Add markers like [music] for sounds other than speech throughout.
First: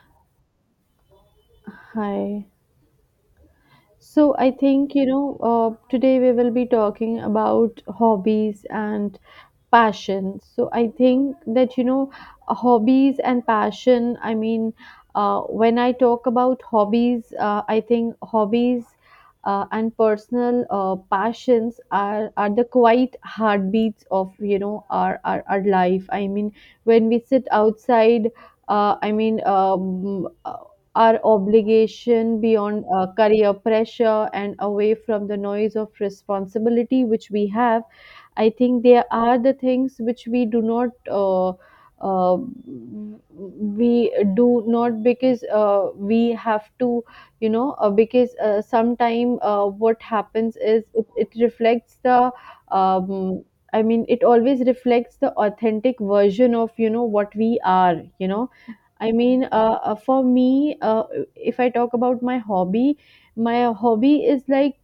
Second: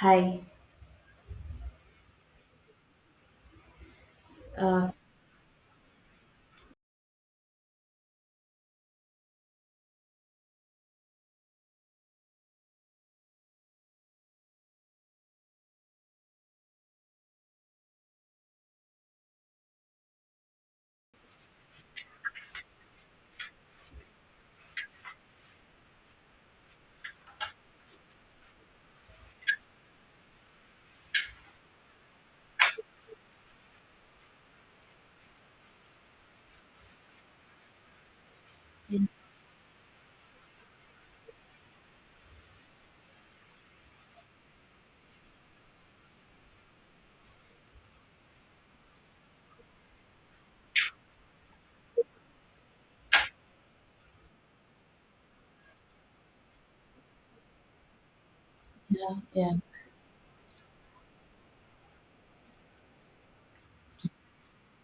Hi. Hi. So I Uh, think, today we will be talking about hobbies and passion. So I think that, hobbies and passion, I mean, when I talk about hobbies, I think hobbies and personal passions are the quiet heartbeats of, our life. I mean, when we sit outside, I mean, our obligation beyond career pressure and away from the noise of responsibility which we have. I think yeah, there are the things which we do uh, not because we have to, because sometime what happens is it reflects the um, I mean it always reflects the authentic version of what we are. I mean, yeah, for me, if I talk about my hobby is like,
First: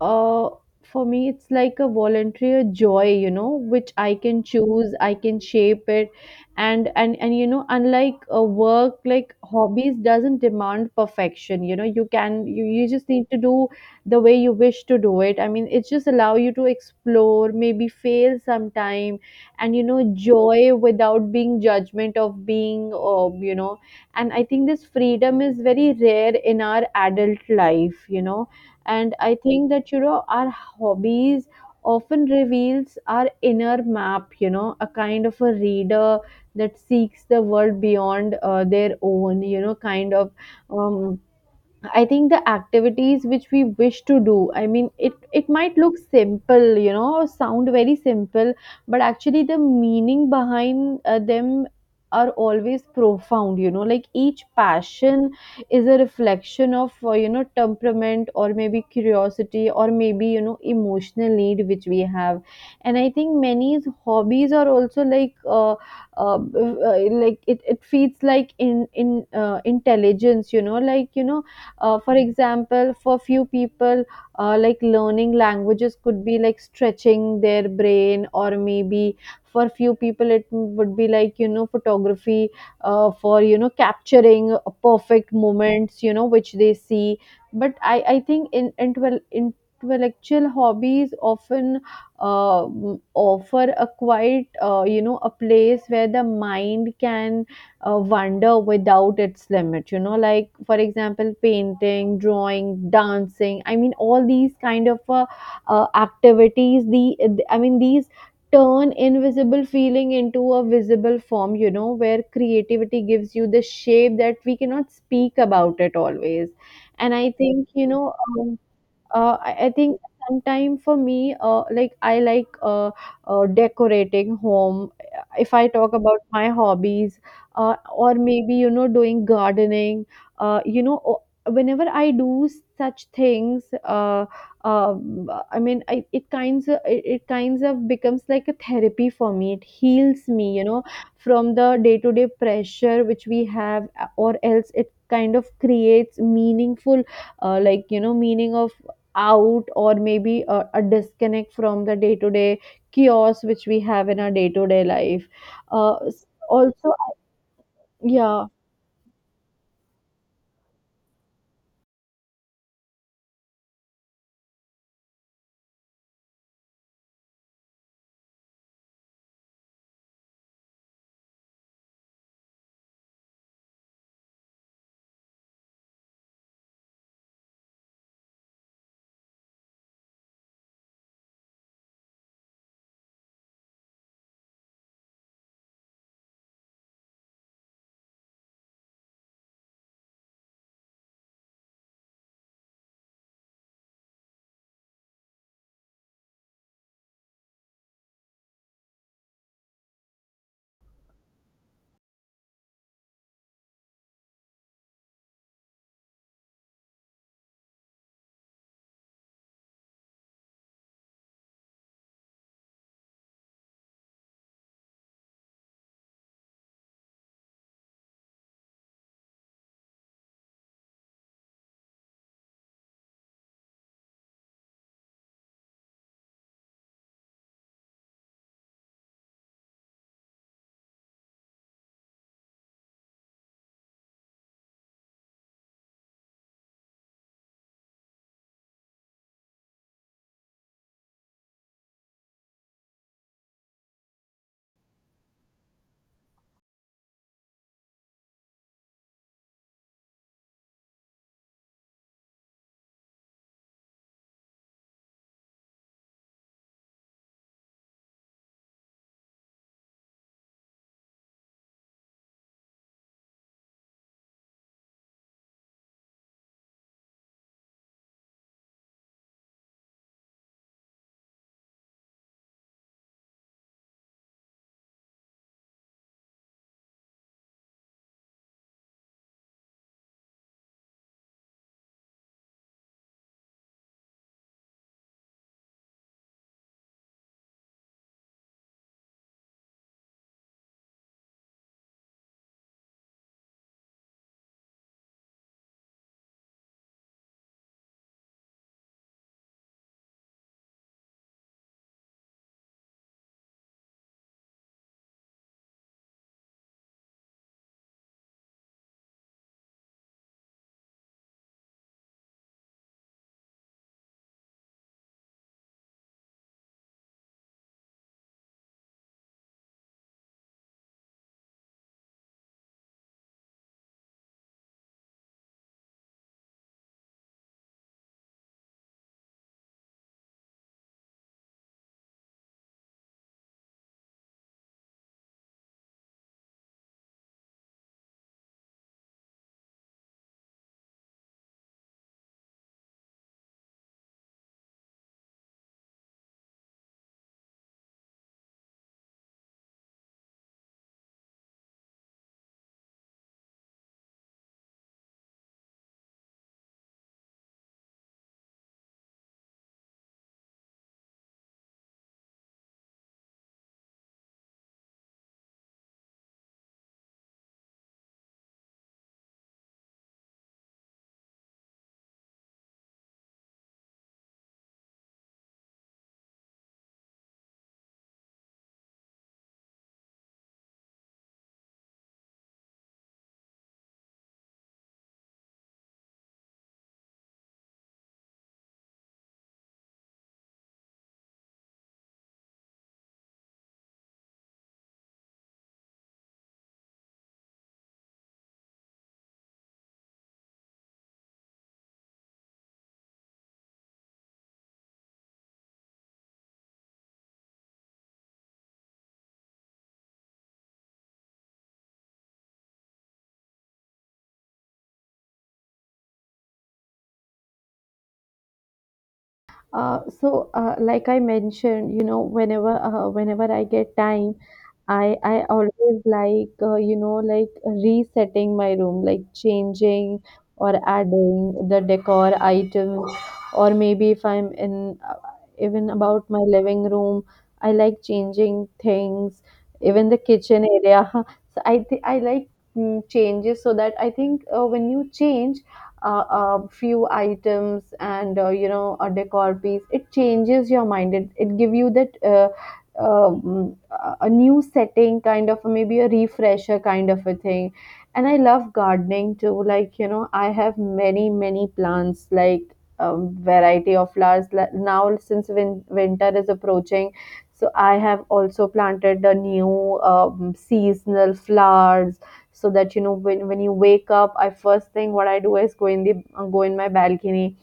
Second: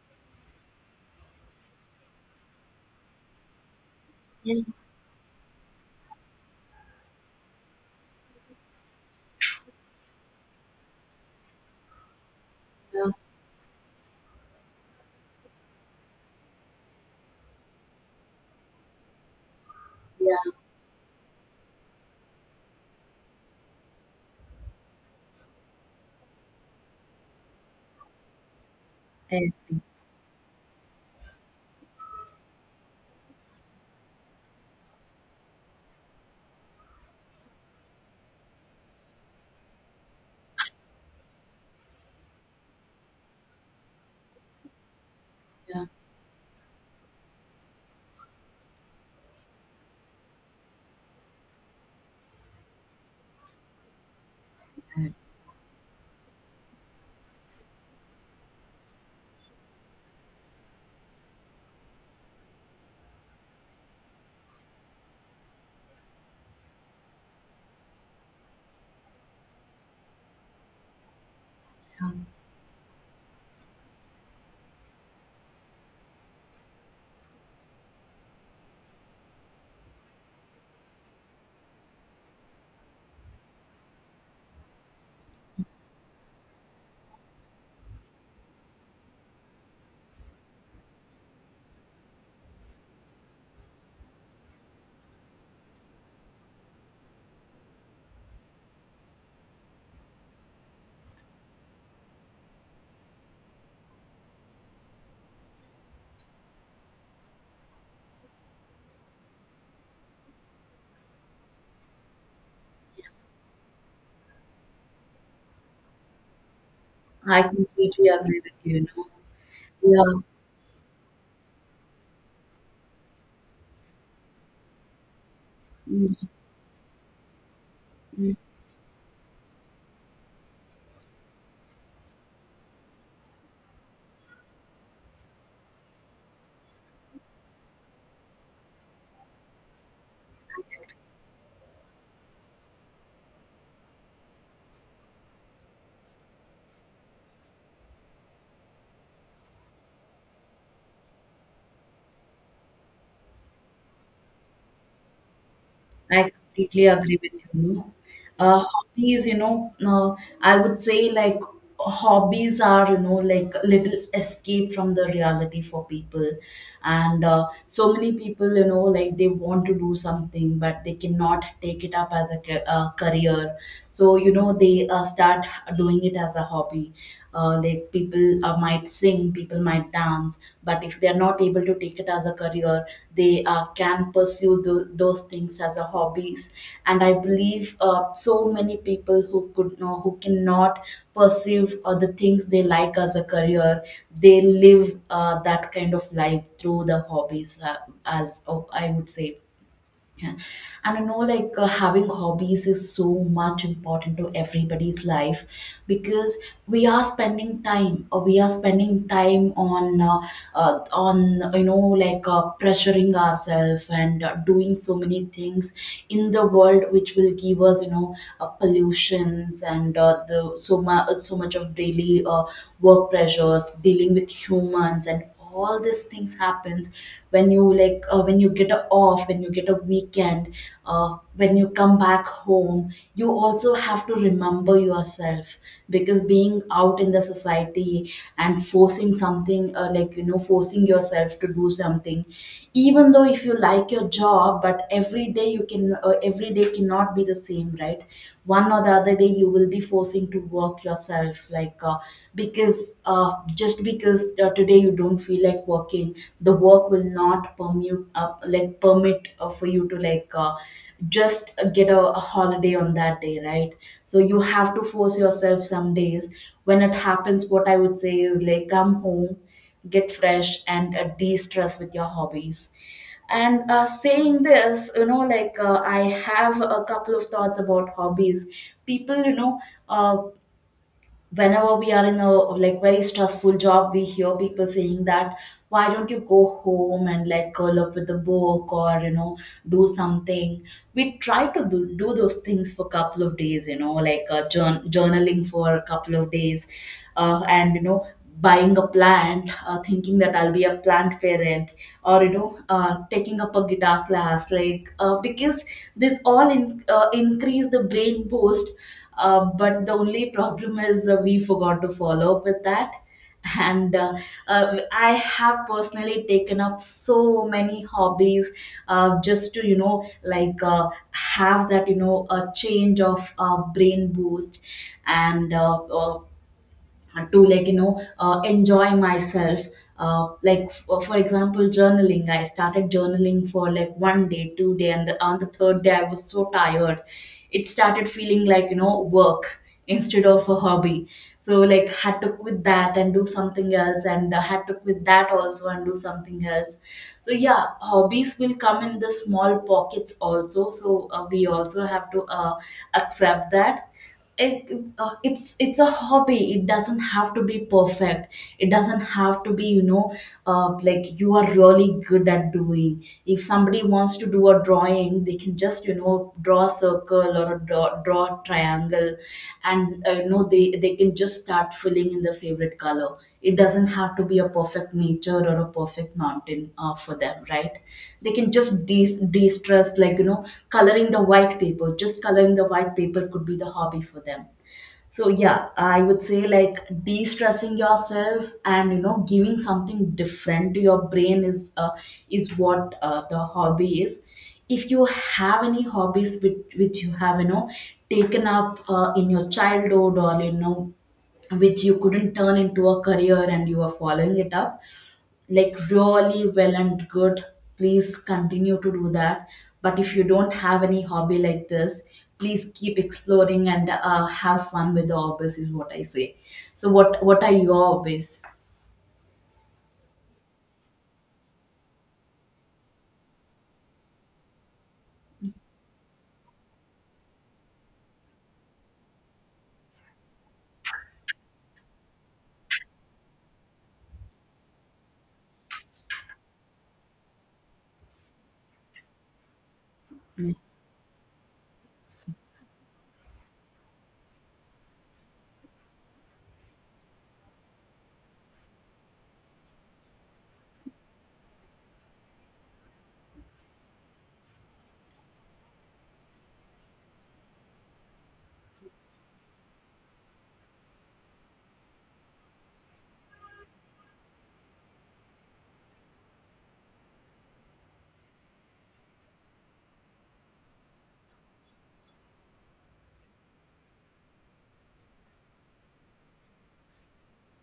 uh, for me, it's like a voluntary joy, which I can yeah, choose, I can shape it, and unlike a work, like hobbies doesn't demand perfection. You know, you can you just need to do the way you wish to do it. I mean, it just allow you to explore, maybe fail sometime and yeah, joy without being judgment of being. And I think this freedom is very rare in our adult life. And I and, think that our hobbies often reveals our inner map, you know, a kind of a reader that seeks the world beyond their own, you know, kind of um, I think the activities which we wish to do, I mean, it might yeah, look simple, you know, or sound very simple, but actually the meaning behind them are always profound, you know, like each passion is a reflection of, you know, temperament or maybe curiosity or maybe, you know, emotional need which we have. And I think many hobbies are also like it feeds like in intelligence, you know, like, for um, example, for few people like learning languages could be like stretching their brain, or maybe for few people it would be like, you know, photography for, you know, capturing perfect moments, you know, which they see. But I think intellectual hobbies often uh, offer a quite, you know, a place where the mind can wonder without its limit, you know, like for example, painting, drawing, dancing. I mean, all these kind of activities the, I mean these turn invisible feeling into a visible form, you know, where creativity gives you the shape that we cannot speak about it always. And I I think you completely know agree with um, you. I You think know, sometime, for me, like I like decorating home, if I talk yeah. about my hobbies, or mm, maybe, you know, doing gardening. You know, whenever I do such things, I mean, it kinds of becomes like a therapy for me. It heals me, you know, from the day to day pressure which we have, or else it kind of creates meaningful, like, you know, meaning of out, or maybe a disconnect from the day-to-day chaos which we have in our day-to-day life, I completely also. agree with you. No? Yeah. Hobbies, I would say like hobbies are, you know, like little escape from the reality for people. And so many people, you know, like they want to do something, but they cannot take it up as a ca- career. So, you know, they start doing it as a hobby. Like people might sing, people might dance, but if they are not able to take it as a career, they can pursue those things as a hobbies. And I believe so many people who could know, who cannot pursue the things they like as a career, they live that kind of life through the hobbies, I would say. Yeah. And I know, like having hobbies is so much important to everybody's life, because we are spending time, or we are spending time on on, you know, like pressuring ourselves and doing so many things in the world, which will give us, you know, pollutions and the so much, so much of daily work pressures, dealing with humans, and all these things happens when you like when you get a off, when you get a weekend, when you come back home, you also have to remember yourself. Because being out in the society and forcing something, like you know, forcing yourself to do something even though if you like your job, but every day you can every day cannot be the same, right? One or the other day you will be forcing to work yourself like because just because today you don't feel like working, the work will not permute up, like permit for you to like just get a holiday on that day, right? So you have to force yourself some days. When it happens, what I would say is, like, come home, get fresh and de-stress with your hobbies. And saying this, I have a couple of thoughts about hobbies. People, you know, uh, whenever we are in a like very stressful job, we hear people saying that, why don't you go home and like curl up with a book, or, you know, do something. We try to do those things for a couple of days, you know, like journaling for a couple of days, and you know, buying a plant, thinking that I'll be a plant parent, or you know, taking up a guitar class, like because this all increase the brain boost. But the only problem is, we forgot to follow up with that. [laughs] And I have personally taken up so many hobbies, just to, you know, like have that, you know, a change of brain boost, and and to like, you know, enjoy myself. For example, journaling, I started journaling for like 1 day, 2 day, and on the third day I was so tired. It started feeling like, you know, work [laughs] instead of a hobby. So like, had to quit that and do something else, and had to quit that also and do something else. So yeah, hobbies will come in the small pockets also, so we also have to accept that. It, uh, it's it's a hobby, it doesn't have to be perfect, it doesn't have to be, you know, like you are really good at doing. If somebody wants to do a drawing, they can just, you know, draw a circle, or a draw a triangle, and you know, they can just start filling in the favorite color. It doesn't have to be a perfect nature or a perfect mountain for them, right? They can just de-stress, like, you know, coloring the white paper. Just coloring the white paper could be the hobby for them. So yeah, I would say like de-stressing yourself and, you know, giving something different to your brain is what the hobby is. If you have any hobbies which you have, you know, taken up in your childhood, or you know, which you couldn't turn into a career, and you are following it up like really well and good, please continue to do that. But if you don't have any hobby like this, please keep exploring and have fun with the hobbies is what I say. So what are your hobbies? So, like I mentioned, you know, whenever, whenever I get time, I always like, you know, like resetting my room, like changing or adding the decor items, or maybe if I'm in, even about my living room, I like changing things, even the kitchen area. [laughs] So I like changes. So that I think, when you change a few items and, you know, a decor piece, it changes your mind. It give you that, a new setting, kind of, maybe a refresher kind of a thing. And I love gardening too. Like, you know, I have many many plants, like, variety of flowers. Like, now since winter is approaching, so I have also planted the new seasonal flowers, so that, you know, when you wake up, I, first thing what I do is go in the, go in my balcony,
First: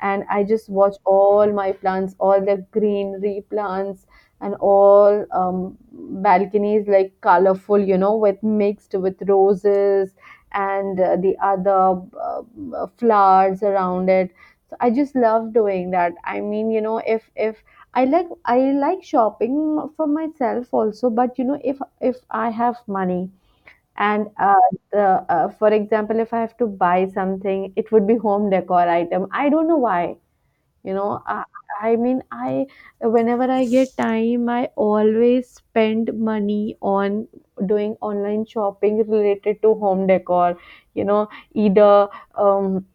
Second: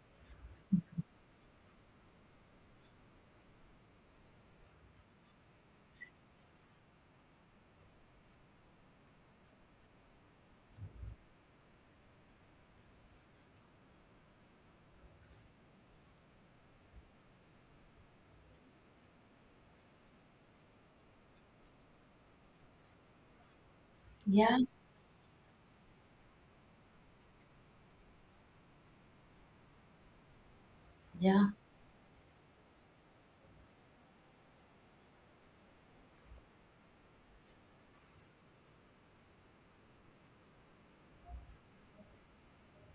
and I just watch all my plants, all the greenery plants, and all, balconies like colorful, you know, with mixed with roses and the other, flowers around it. So I just love doing that. I mean, you know, if I like, I like shopping for myself also, but you know, if I have money and, yeah the, for example, if I have to buy something, it would be home decor item. I don't know why. You know, yeah I mean, I, whenever I get time, I always spend money on doing online shopping related to home decor. You know, either um,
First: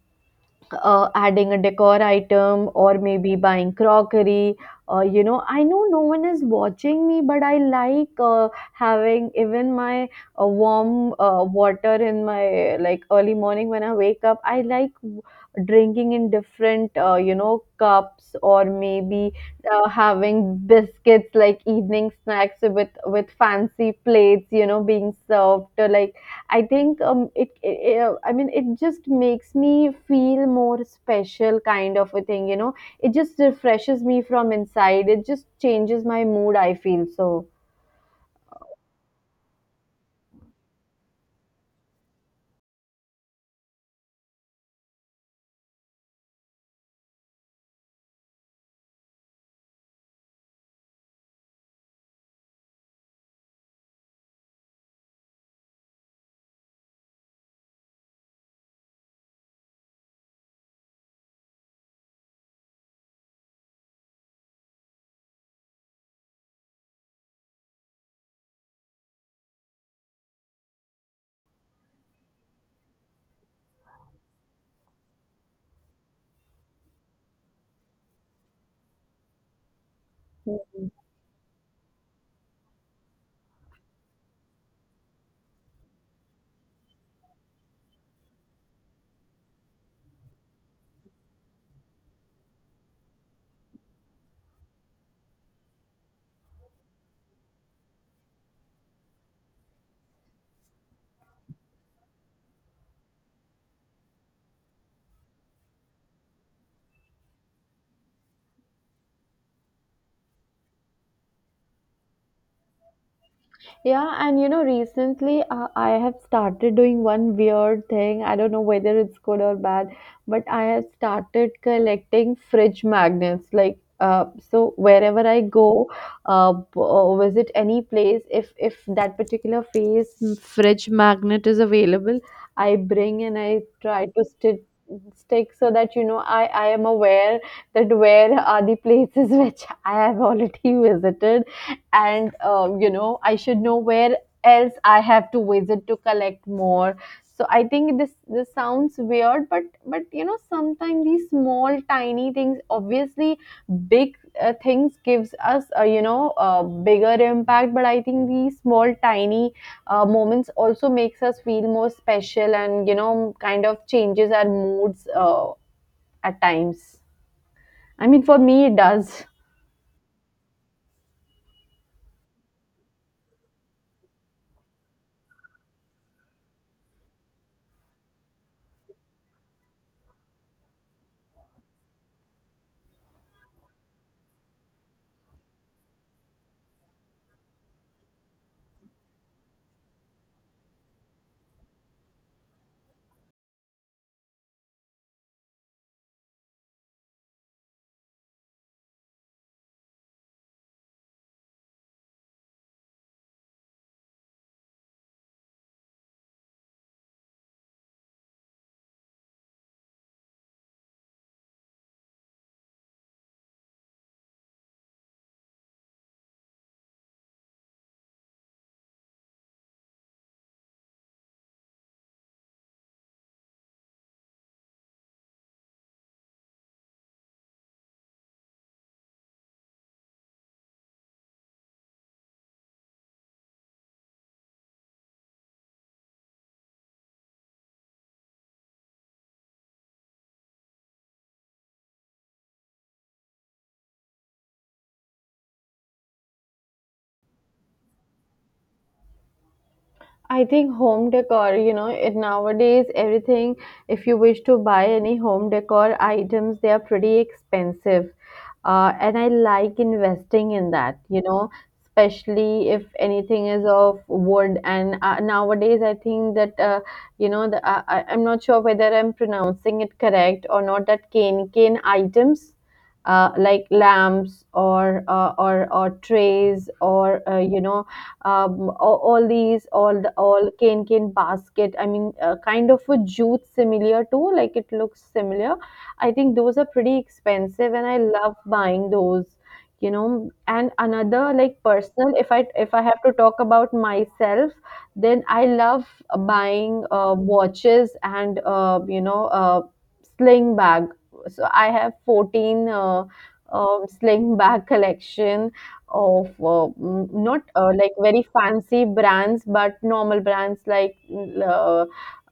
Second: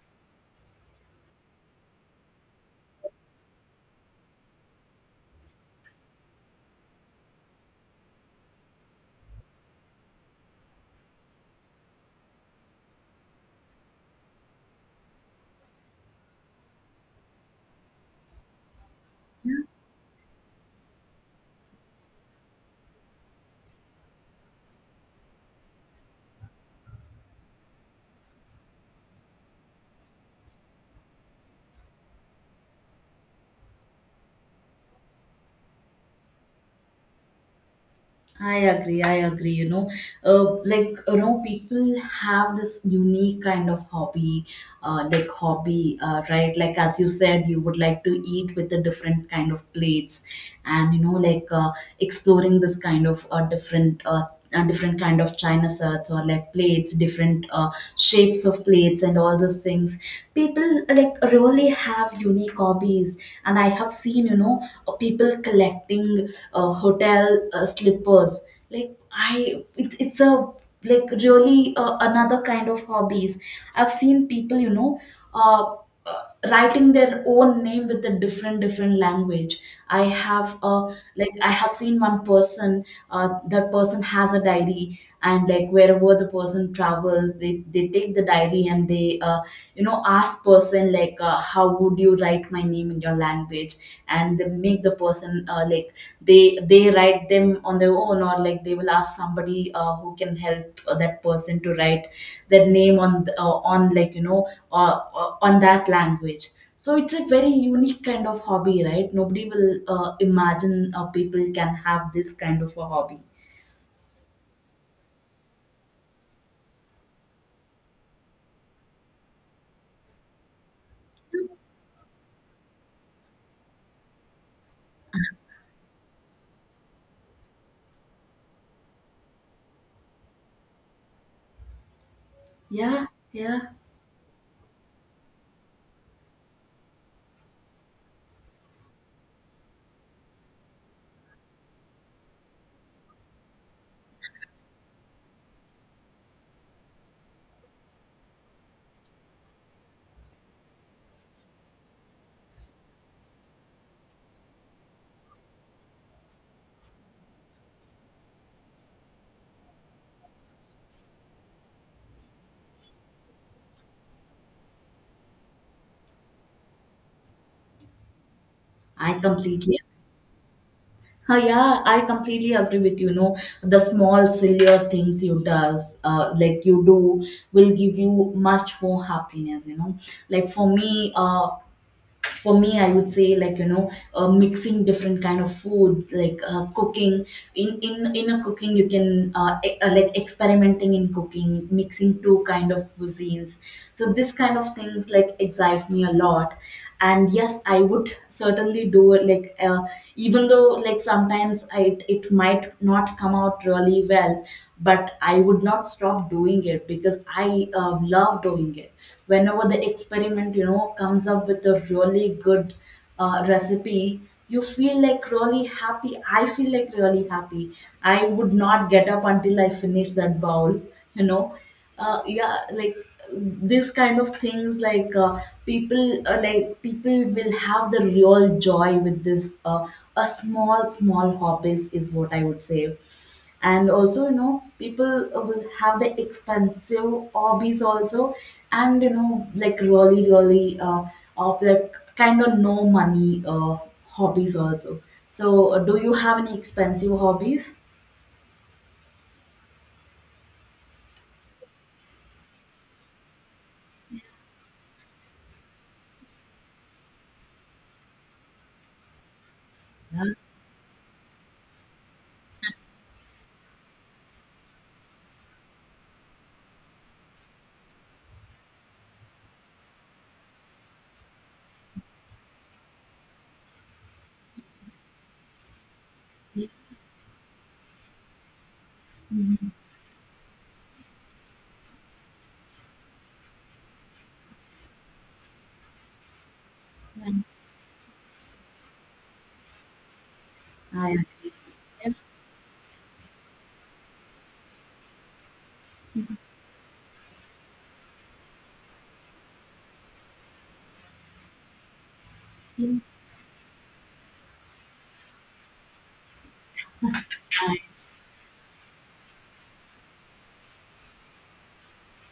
adding a decor item, or maybe buying crockery. You know, I know no one is watching me, but I like, having even my warm water in my, like early morning when I wake up, I like, drinking in different, you know, cups, or maybe having biscuits, like evening snacks, with fancy plates, you know, being served, like, I think, it, it, I mean, it just makes me feel more special, kind of a thing, you know. It just refreshes me from inside. It just changes my mood, I feel so. I agree. I agree. You know, like, you know, people have this unique kind of hobby, right? Like as you said, you would like to eat with the different kind of plates, and you know, like exploring this kind of different kind of china sets, or like plates, different shapes of plates, and all those things. People like really have unique hobbies. And I have seen, you know, people collecting hotel slippers. Like, it's a like really another kind of hobbies. I've seen people, you know, uh, writing their own name with a different different language. I have a, like, I have seen one person, that person has a diary, and like wherever the person travels, they take the diary, and they you know, ask person like, how would you write my name in your language? And they make the person they they write them on their own, or like they will ask somebody who can help that person to write their name on on, like you know, on that language. So it's a very unique kind of hobby, right? Nobody will imagine people can have this kind of a hobby. Yeah, and you know, recently, I have started doing one weird thing. I don't know whether it's good or bad, but I have started collecting fridge magnets. Like, so wherever I go, or visit any place, if that particular face fridge magnet is available, I yeah bring and I yeah try to stick, stick, so that, you know, I am aware that where are the places [laughs] which I have already [laughs] visited, and, you know, I should know where else I have to visit to collect more. So I think this sounds weird, but you know, sometimes these small tiny things, obviously big things gives us, you know, a bigger impact. But I think these small tiny moments also makes us feel more special, and you know, kind of changes our moods, at times. I mean, for me it i does. completely yeah, I completely agree with you. Know, the small sillier things you does, like you do, will give you much more happiness. You know, like for me, for me, I would say, like, you know, mixing different kind of food, like cooking. In a cooking, you can like, experimenting in cooking, mixing two kind of cuisines. So this kind of things like excite me a lot, and yes, I would certainly do it, like even though, like, sometimes it might not come out really well, but I would not stop doing it because I really love doing it. Whenever the experiment, you know, comes up with a really good recipe, you feel like really happy. I feel like really happy. I would not get up until I finish that bowl, you know. Yeah, like this kind of things, like people like people will have the real joy with this a small small hobbies is what I would say. And also, you know, people will have the expensive hobbies also, and you know, like really really of like kind of no money hobbies also. So do you have any expensive hobbies? I think home decor, you know, it, nowadays everything, if you wish to buy any home decor items, they are pretty expensive. And I like investing in that, you know, especially if anything is of wood. And, nowadays, I think that, you know, the, I, I'm not sure whether I'm pronouncing it correct or not, that cane cane items. Like lamps, or trays, or you know, all these, all the, all cane cane basket, I mean, kind of a jute, similar to, like it looks similar. I think those are pretty Yeah, expensive, and I love buying those. You know, and I another, like personal, if I have to talk about myself, then I love buying, watches, and, you know, sling bag. So I have 14, agree. Sling bag collection of, not, I, like very fancy brands, but normal brands, like, mm, uh,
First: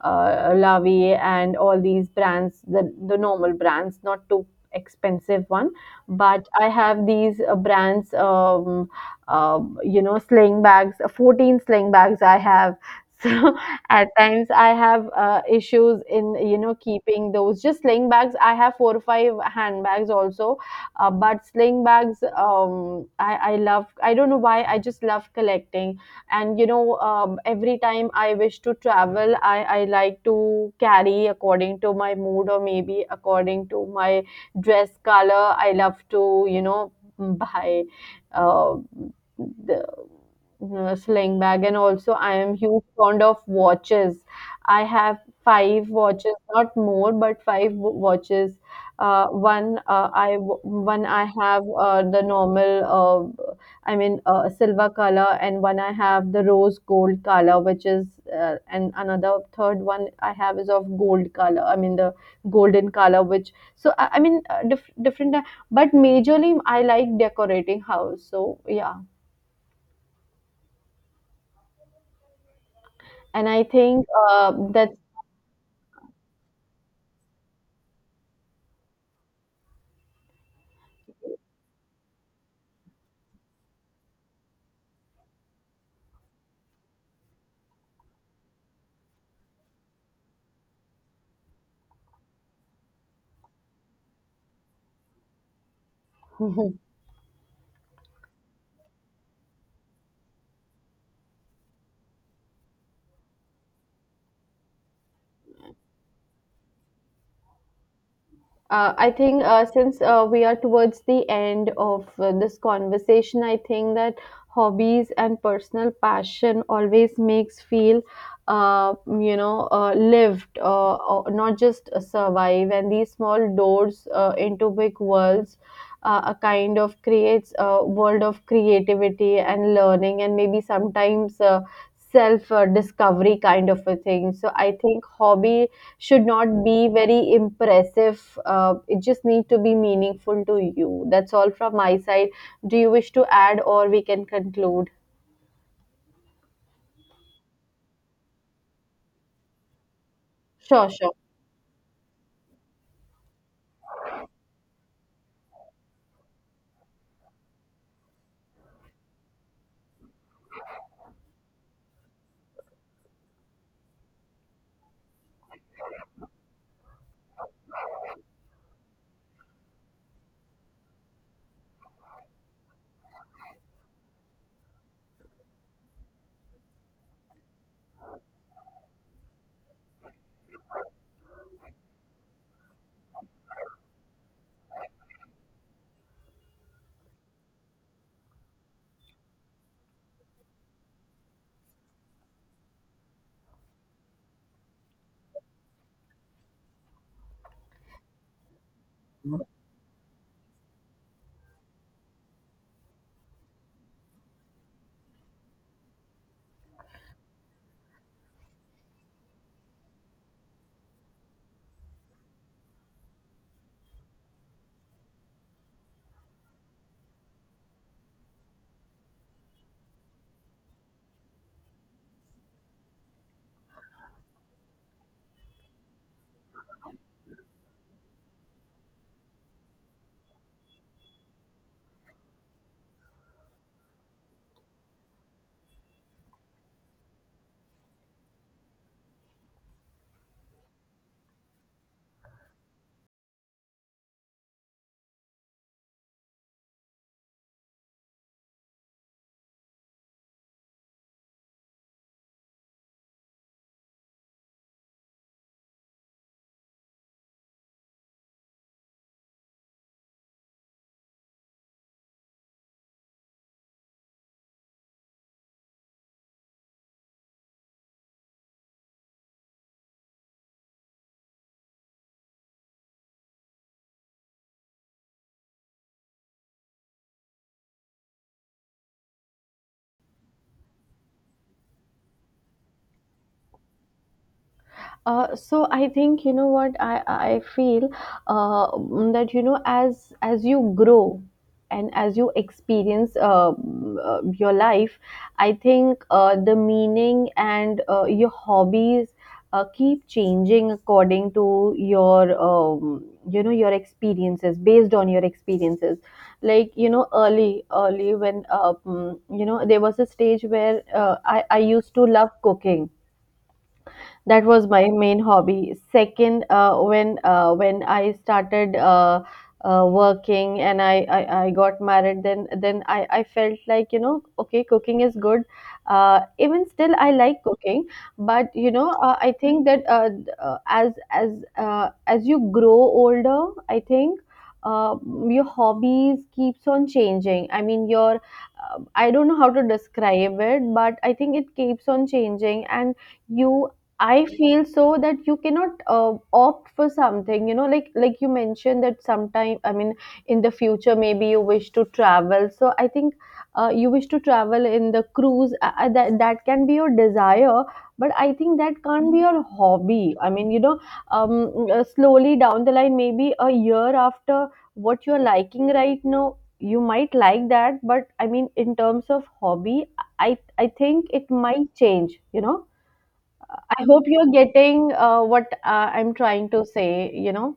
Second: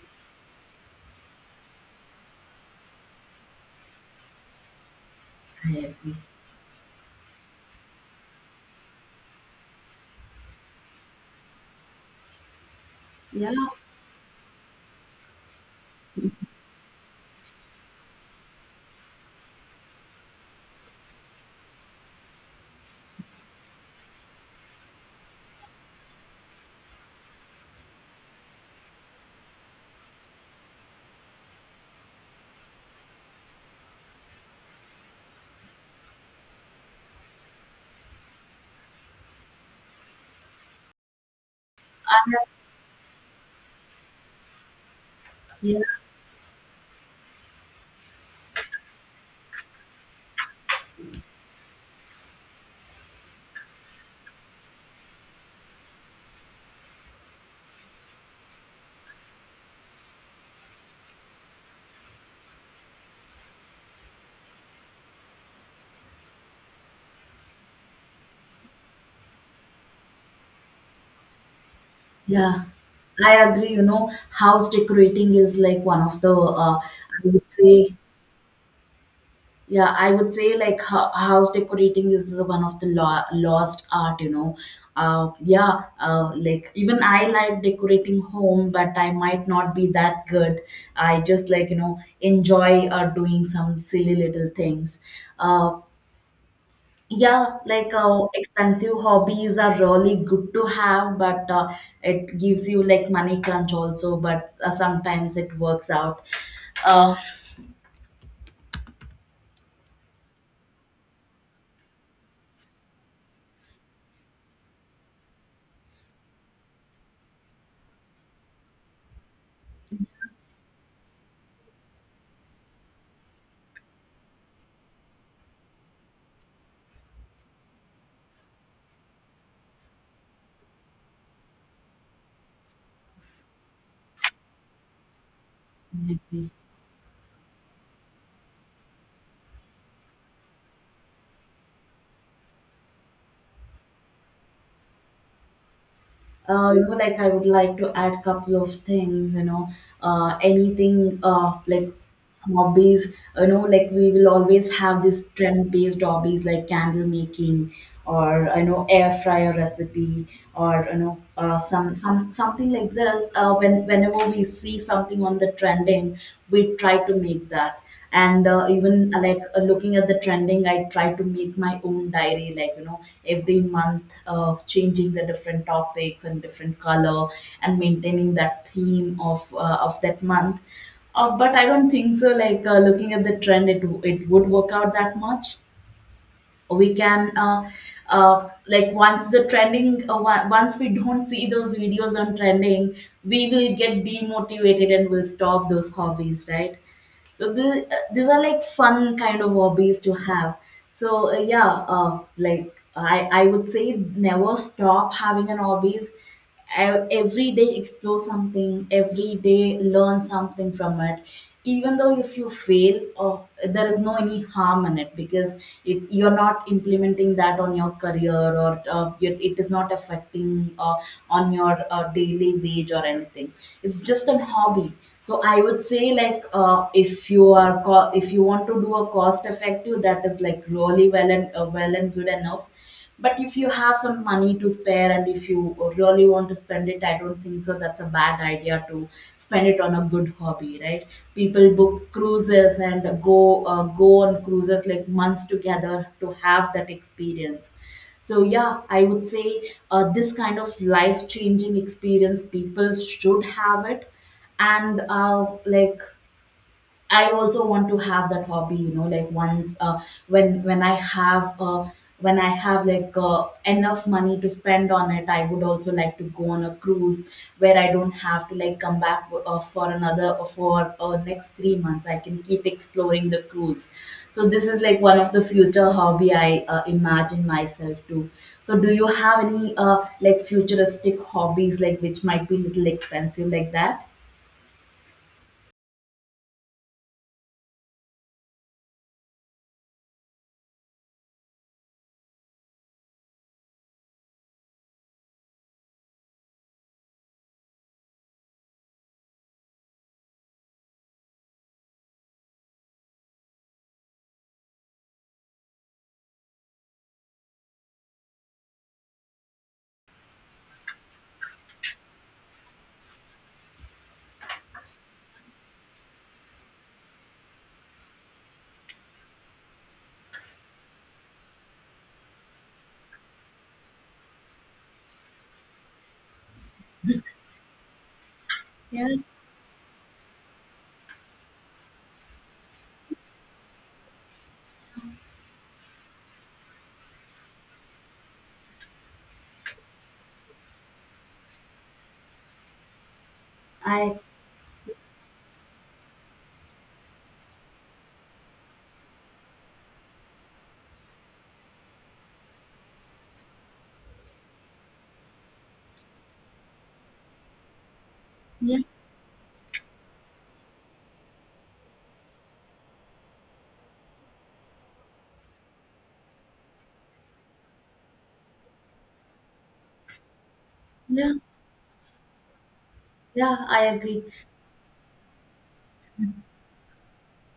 uh, Lavie, and all these brands, the normal brands, not too expensive one. I agree. But I have these, brands, you know, sling bags, 14 sling bags I have. [laughs] Yeah, So at times I have, issues in, you know, keeping those, just sling bags. I have four or five handbags also, but sling bags, I love, I don't know why, I just love collecting. And, you know, every time I wish to travel, I like to carry according to my mood, or maybe according to my dress color. I love to, you know, buy uh, the sling bag. And also, I am huge fond of watches. I have yeah, five watches, not more, but five watches. One, one I have, the normal, I mean, silver color, and one I have the rose gold color, which is, and another third one I have is of gold color, I mean the golden color which, so I mean, different, but majorly I like decorating house. So yeah, yeah. I and I agree. You think, know, house that's. decorating is like one of the, would say, yeah, I would say, like house decorating is one of the lost art, you know. Yeah, like, even I like decorating home, but I might not be that good. I just like, you know, enjoy doing some silly little things. Uh, [laughs] yeah, like expensive hobbies are really good to have, but it gives you like money crunch also, but sometimes it works out. Uh, I think, since, we are towards the end of, this conversation, I think that hobbies and personal passion always makes feel, you know, lived, not just, survive. And these small doors into big worlds, a kind of creates a world of creativity and learning, and maybe sometimes. Self discovery kind of a thing, so I think hobby should not be very impressive, it just need to be meaningful to you. That's all from my side. Do you wish to add, or we can conclude? You know, like I would like to add couple of things, you know, Sure, sure. anything like hobbies, you know, like we will always have this trend-based hobbies like candle making, or you know, air fryer recipe, or you know, some something like this. Whenever we see something on the trending, we try to make that. And even, like, looking at the trending, I try to make my own diary, like, every month, changing the different topics and different color, and maintaining that theme of that month. But I don't think so. Like, looking at the trend, it would work out that much. We can, like, once the trending, once we don't see those videos on trending, we will get demotivated and will stop those hobbies, right? So these are like fun kind of hobbies to have. So yeah, like, I would say never stop having an hobbies. Every day explore something, every day learn something from it, even though if you fail, or there is no any harm in it, because you're not implementing that on your career, or it is not affecting, uh, on your daily wage or anything. It's just a hobby. So I would say, like, if you are if you want to do a cost effective, that is like really well, and well and good enough. But if you have some money to spare, and if you really want to spend it, I don't think so that's a bad idea to spend it on a good hobby, right? People book cruises and go on cruises like months together to have that experience. So yeah, I would say, this kind of life changing experience people should have it. And like, I also want to have that hobby, you know, like once when I have when I have, like, enough money to spend on it, I would also like to go on a cruise where I don't have to, like, come back for another for next 3 months. I can keep exploring the cruise. So this is like one of the future hobby I imagine myself to. So do you have any like, futuristic hobbies, like, which might be little expensive like that? So I think, you know what I feel, that, you know, as you grow and as you experience your life, I think the meaning and your hobbies keep changing according to your you know your experiences, based on your experiences. Like, you know, early, when you know, there was a stage where I used to love cooking. That was my main hobby. Second, when I started, working and I got married, then I felt like, you know, okay, cooking is good. Even still I like cooking, but, you know, Yeah, I think that as as you grow older, I think uh, your hobbies keeps on changing. I mean your I don't know how to describe it, but I think it keeps on changing and you, I I feel so, that you cannot opt for something, you know, like you mentioned that sometime, I mean, in the future maybe you wish to travel. So I think you wish to travel in the cruise. That can be your desire, but I think that yeah, can't be your hobby. I mean, you know, slowly down the line, maybe a year after what you're liking right now, you might like that, but I mean, in terms of hobby, I think it yeah, might change, you know. yeah, I I hope agree. you're getting what I'm trying to say, you know.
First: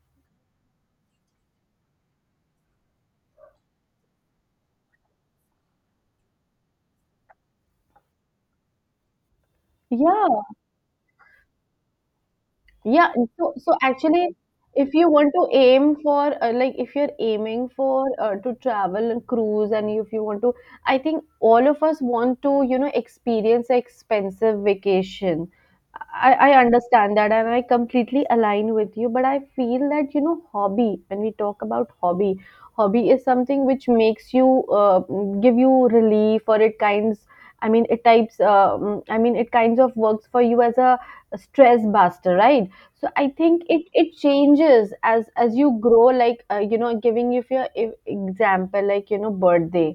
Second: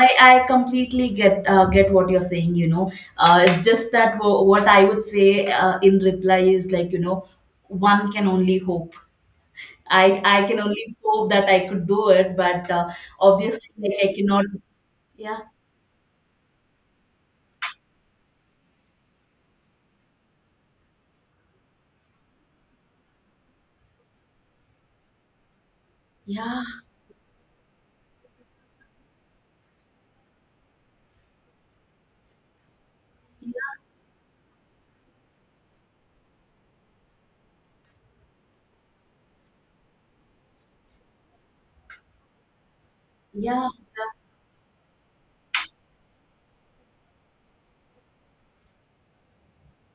I completely get what you're saying, you know. It's just that what I would say, in reply is, like, you know, one can only hope. I, Yeah, I can only hope that I could do it, but yeah, and so obviously, so like, I actually, cannot. if you want Yeah, to aim for, like, if you're aiming for, to travel and cruise, and if you want to, I think all of us want to, you know, experience an expensive vacation. I yeah, understand that, and I completely align with you, but I feel that, you know, hobby, when we talk about hobby, hobby is something which makes you give you relief, or it kinds, I mean it types, I mean it kinds of works for you as a stress buster, right? So I think yeah, it yeah, changes as you grow, like, you know, giving you your example, like, you know, birthday.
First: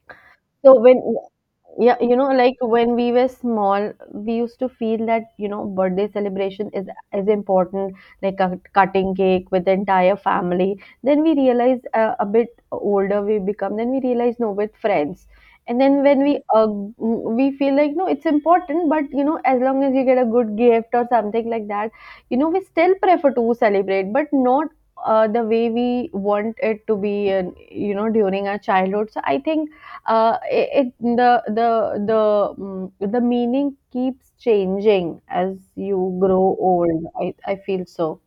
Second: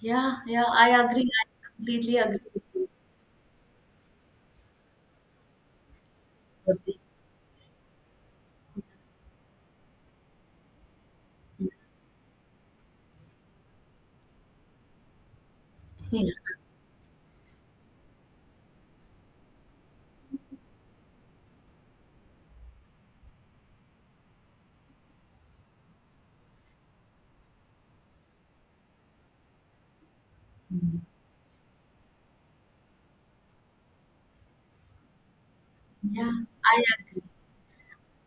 yeah, yeah. So I when, agree. I yeah, you completely know, agree like with you. when we were small, we used to feel that, you know, birthday celebration Swati. is important, like a cutting cake with the entire family. Then we realize, a bit older we become, then we realize no, with friends. And then when Yeah. We feel like no, it's important, but you know, as long as you get a good gift or something like that, you know, we still prefer to celebrate, but not the way we want it to be, you know, during our childhood. So I think it, it Mm. The mm, the meaning keeps changing as you Yeah, grow I old. agree. I feel so.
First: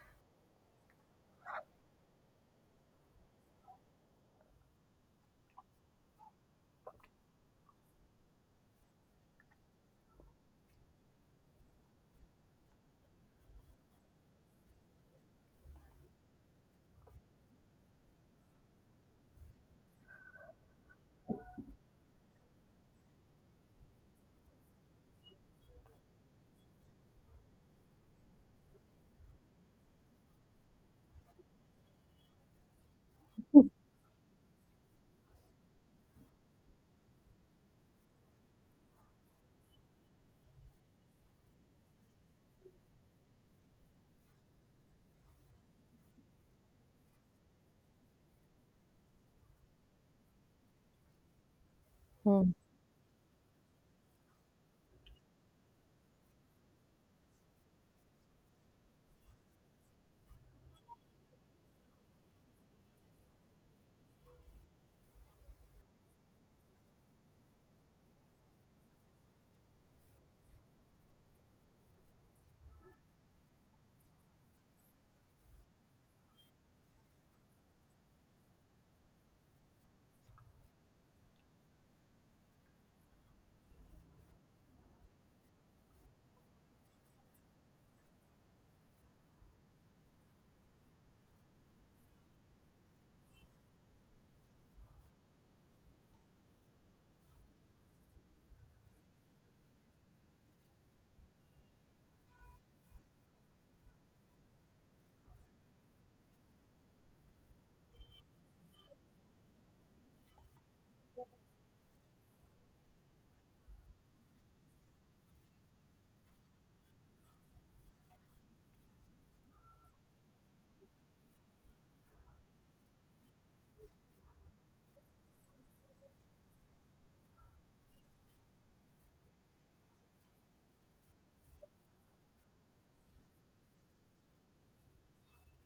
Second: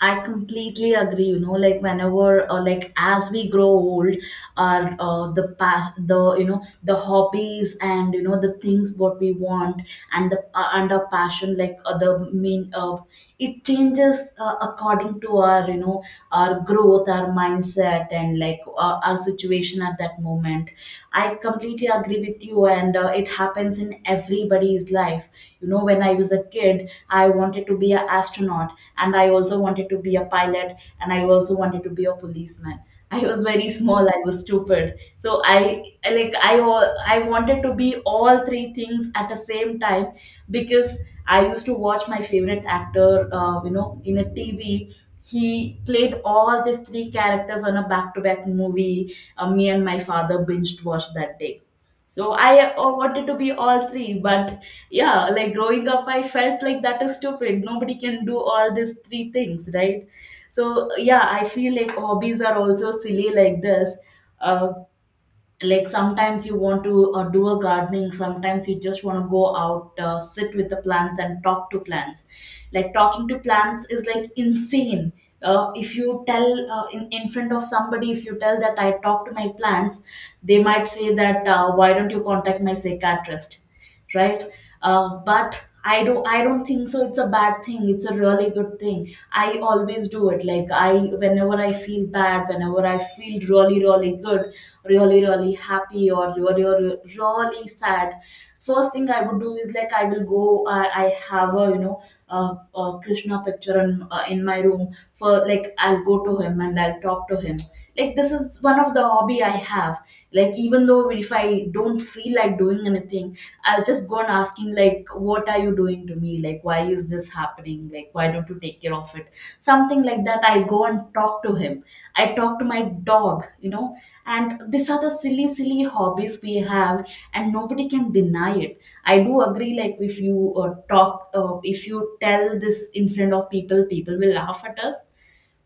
I completely agree. You know, like whenever, like, as we grow old, our the path, the hobbies, and the things what we want, and the and our passion, like, it changes, according to our you know our growth, our mindset, and, like, our situation at that moment. I completely agree with you, and it happens in everybody's life. You know, when I was a kid, I wanted to be an astronaut, and I also wanted to be a pilot, and I also wanted to be a policeman. I was very small, I was stupid, so I like, I wanted to be all three things at the same time. Because I used to watch my favorite actor, in a TV. He played all these three characters on a back-to-back movie. Me and my father binged watched that day. So Hmm. I wanted to be all three, but yeah, like growing up, I felt like that is stupid. Nobody can do all these three things, right? So yeah, I feel like hobbies are also silly like this. Uh, like sometimes you want to do a gardening, sometimes you just want to go out, sit with the plants and talk to plants. Like, talking to plants is like insane. If you tell, in front of somebody, if you tell that I talk to my plants, they might say that, why don't you contact my psychiatrist, right? But I don't think so it's a bad thing, it's a really good thing. I always do it, like, I whenever I feel bad, whenever I feel really really good, really really happy, or really really, really sad, first thing I would do is like I will go, I have a a Krishna picture on film, in my room. For, like, I'll go to him and I'll talk to him. Like this is one of the hobby I have. Like, even though if I don't feel like doing anything, I'll just go and ask him like, "What are you doing to me? Like why is this happening? Like why don't you take care of it?" Something like that. I go and talk to him. I talk to my dog. And these are the silly silly hobbies we have, and nobody can deny it. I do agree, like if you talk if you tell this in front of people, people will laugh at us.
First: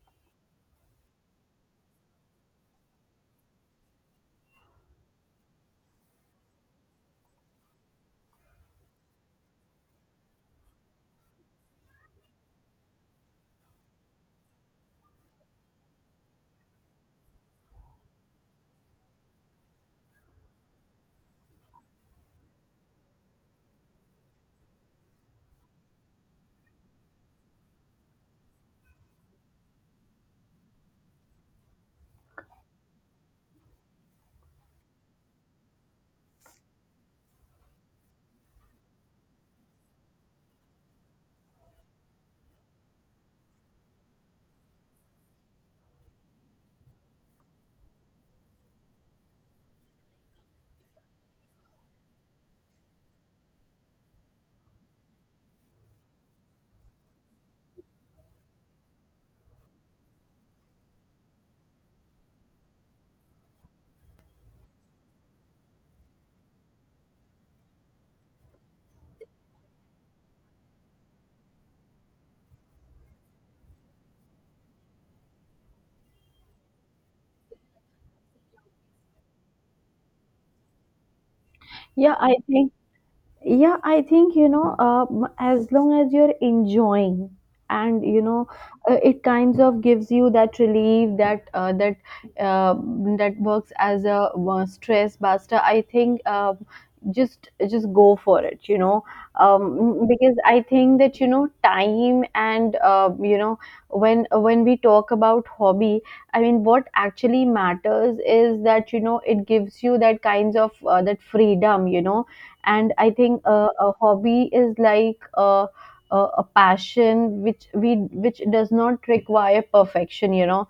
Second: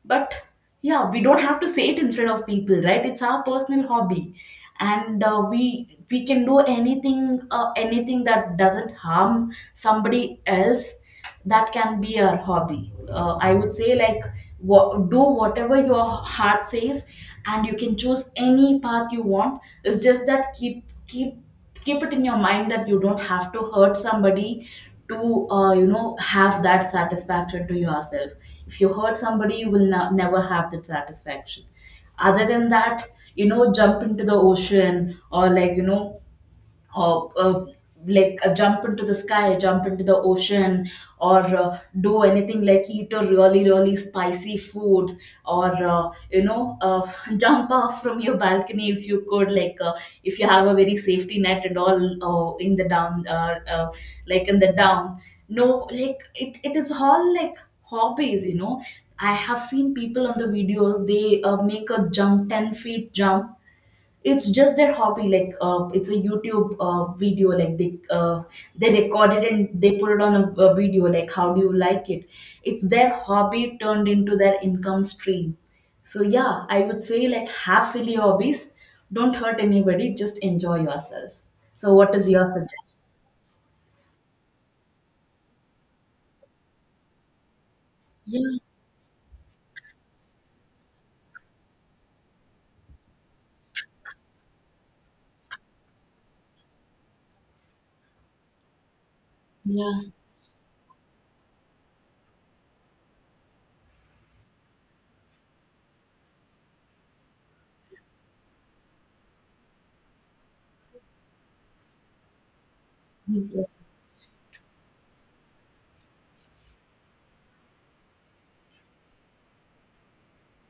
But yeah, we don't have to say it in front of people, right? It's our personal hobby. And we can do anything, anything that doesn't harm somebody else. That can be our hobby. I would say, like, whatever your heart says. And you can choose any path you want. It's just that keep it in your mind that you don't have to hurt somebody to have that satisfaction to yourself. If you hurt somebody, you will never have that satisfaction. Other than that, jump into the ocean, or like, or uh, jump into the sky, jump into the ocean, or do anything, like eat a really, really spicy food, or [laughs] jump off from your balcony if you could, like, if you have a very safety net and all, in the down, like in the down. No, like it is all like hobbies, you know. I have seen people on the videos, they make a jump, 10 feet jump. It's just their hobby, like, it's a youtube video. Like they recorded and they put it on a video, like, how do you like it? It's their hobby turned into their income stream. So yeah, I would say, like, have silly hobbies, don't hurt anybody, just enjoy yourself. So what Yeah, is I your think, suggestion? yeah, I think, you know, as long as you're enjoying and you know, Yeah, it kinds of gives you that relief, that uh, that works as a stress buster. I think just go for it, you know. yeah, Because I think that, you know, time and you know, when we talk about hobby, I mean what actually matters is that, you know, it gives you that kinds of that freedom, you know. And I think yeah, a hobby is like a passion which we, which does not require perfection, you know.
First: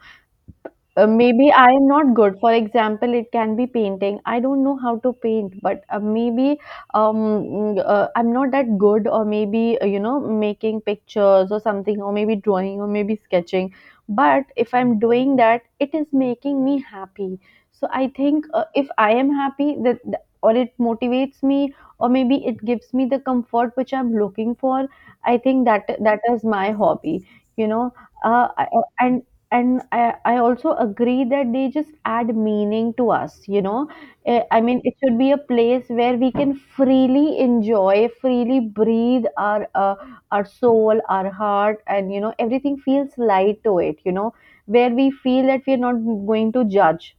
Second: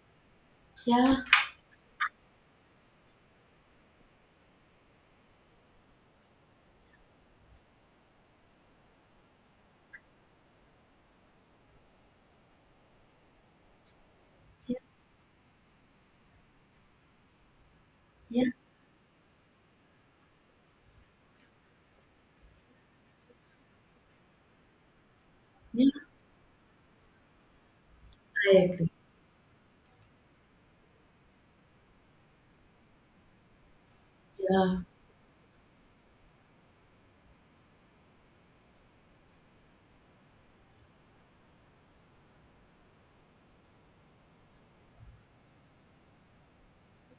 yeah, Maybe I am not good. For example, it can be painting. I don't know how to paint, but maybe, I'm not that good, or maybe, you know, making pictures or something, or maybe drawing, or maybe sketching. But if yeah, I'm doing that, it is making me happy. So I think, yeah, if I am happy, that that- or it motivates me, or maybe it gives me the comfort which I'm looking for. I think that yeah. that is my hobby. You know, uh, I I, agree. I- and and I also agree that they just add meaning to us, you know. Eh, I Yeah, mean, it should be a place where we can freely enjoy, freely breathe our soul, our heart, and you know, everything feels light to it, you know, where we feel that we are not going to judge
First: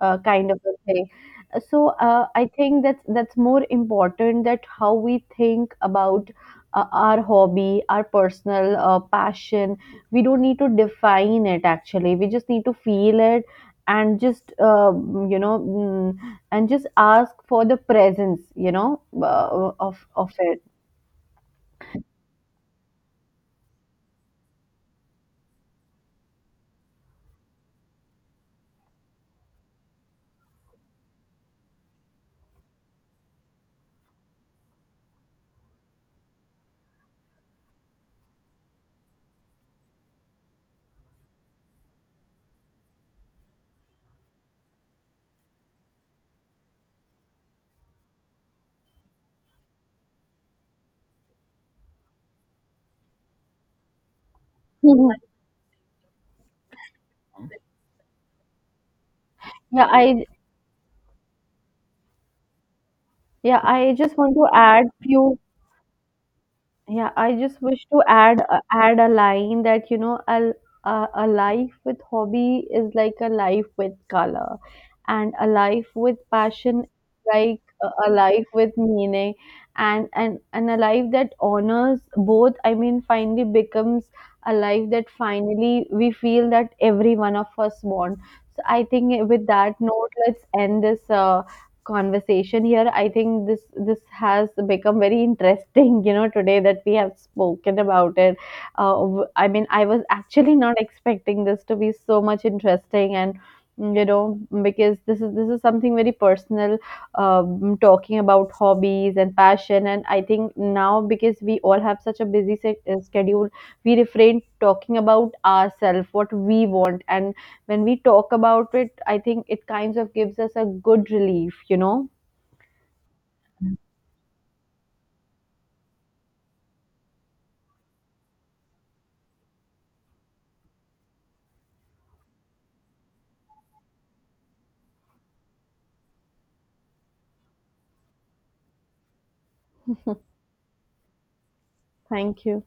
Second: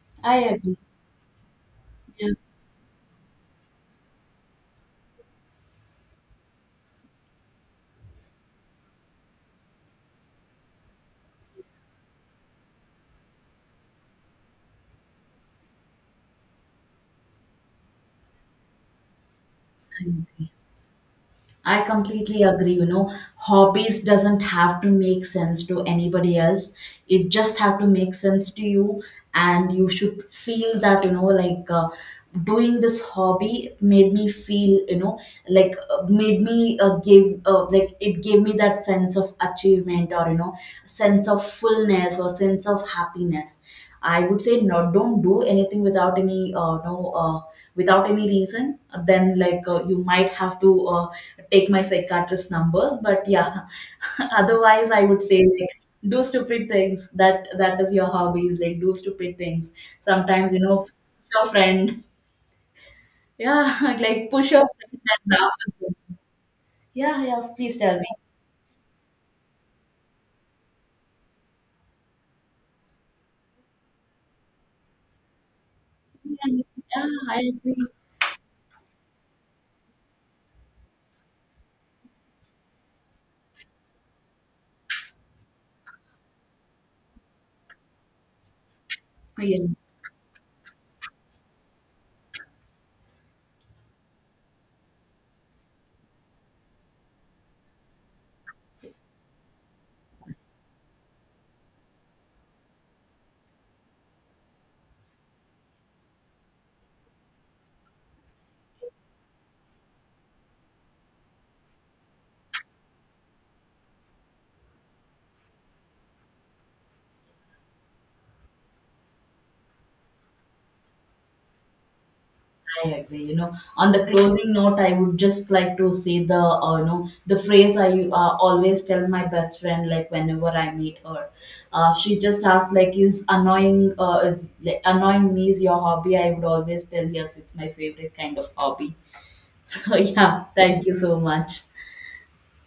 I kind of a agree. thing. So Yeah, I think that's more important, that how we think about our hobby, our personal passion. We don't need to define it actually. We just need to feel it, and just you know, and just ask for the presence, you know, I of agree. it. I completely agree. You know, hobbies doesn't have to make sense to anybody else. It just have to make sense to you, and you should feel that, like, doing this hobby made me feel, like, made me give like it gave me that sense of achievement, or sense of fullness, or sense of happiness. I would say, not, don't do anything without any without any reason. Then, like, you might have to take my psychiatrist numbers, but yeah. [laughs] Otherwise, I Mhm. would say, like, do stupid things. That is your hobby. Like do stupid things. Yeah, I, Sometimes, push your friend. yeah, Yeah, I [laughs] just like want to push your add friend and few. laugh with them. Yeah, Yeah, I yeah. just Please wish tell to me. add add a line that, you know, a, a life with hobby is like a life with color, and a life with Yeah, passion, yeah, I like agree. A life with meaning, and a life that honors both. I mean, finally becomes a life that finally we feel that every one of us want. So I think, with Yeah. that note, let's end this. Conversation here. I think this, this has become very interesting [laughs] you know, today that we have spoken about it. I mean, I was actually not expecting this to be so much interesting, and you know, because this is, this is something very personal, talking about hobbies and passion. And I think now, because we all have such a busy schedule, we refrain talking about ourselves, what we want. And when we talk about it, I think it kind of gives us a good relief, you know. I agree. You know, on the closing note, I would just like to say the you know the phrase I always tell my best friend, like, whenever I meet her. She just asked like, "Is annoying is Like, annoying me is your hobby?" I would always tell, "Yes, it's my favorite kind of hobby." [laughs] So yeah, thank you so much. Thank you.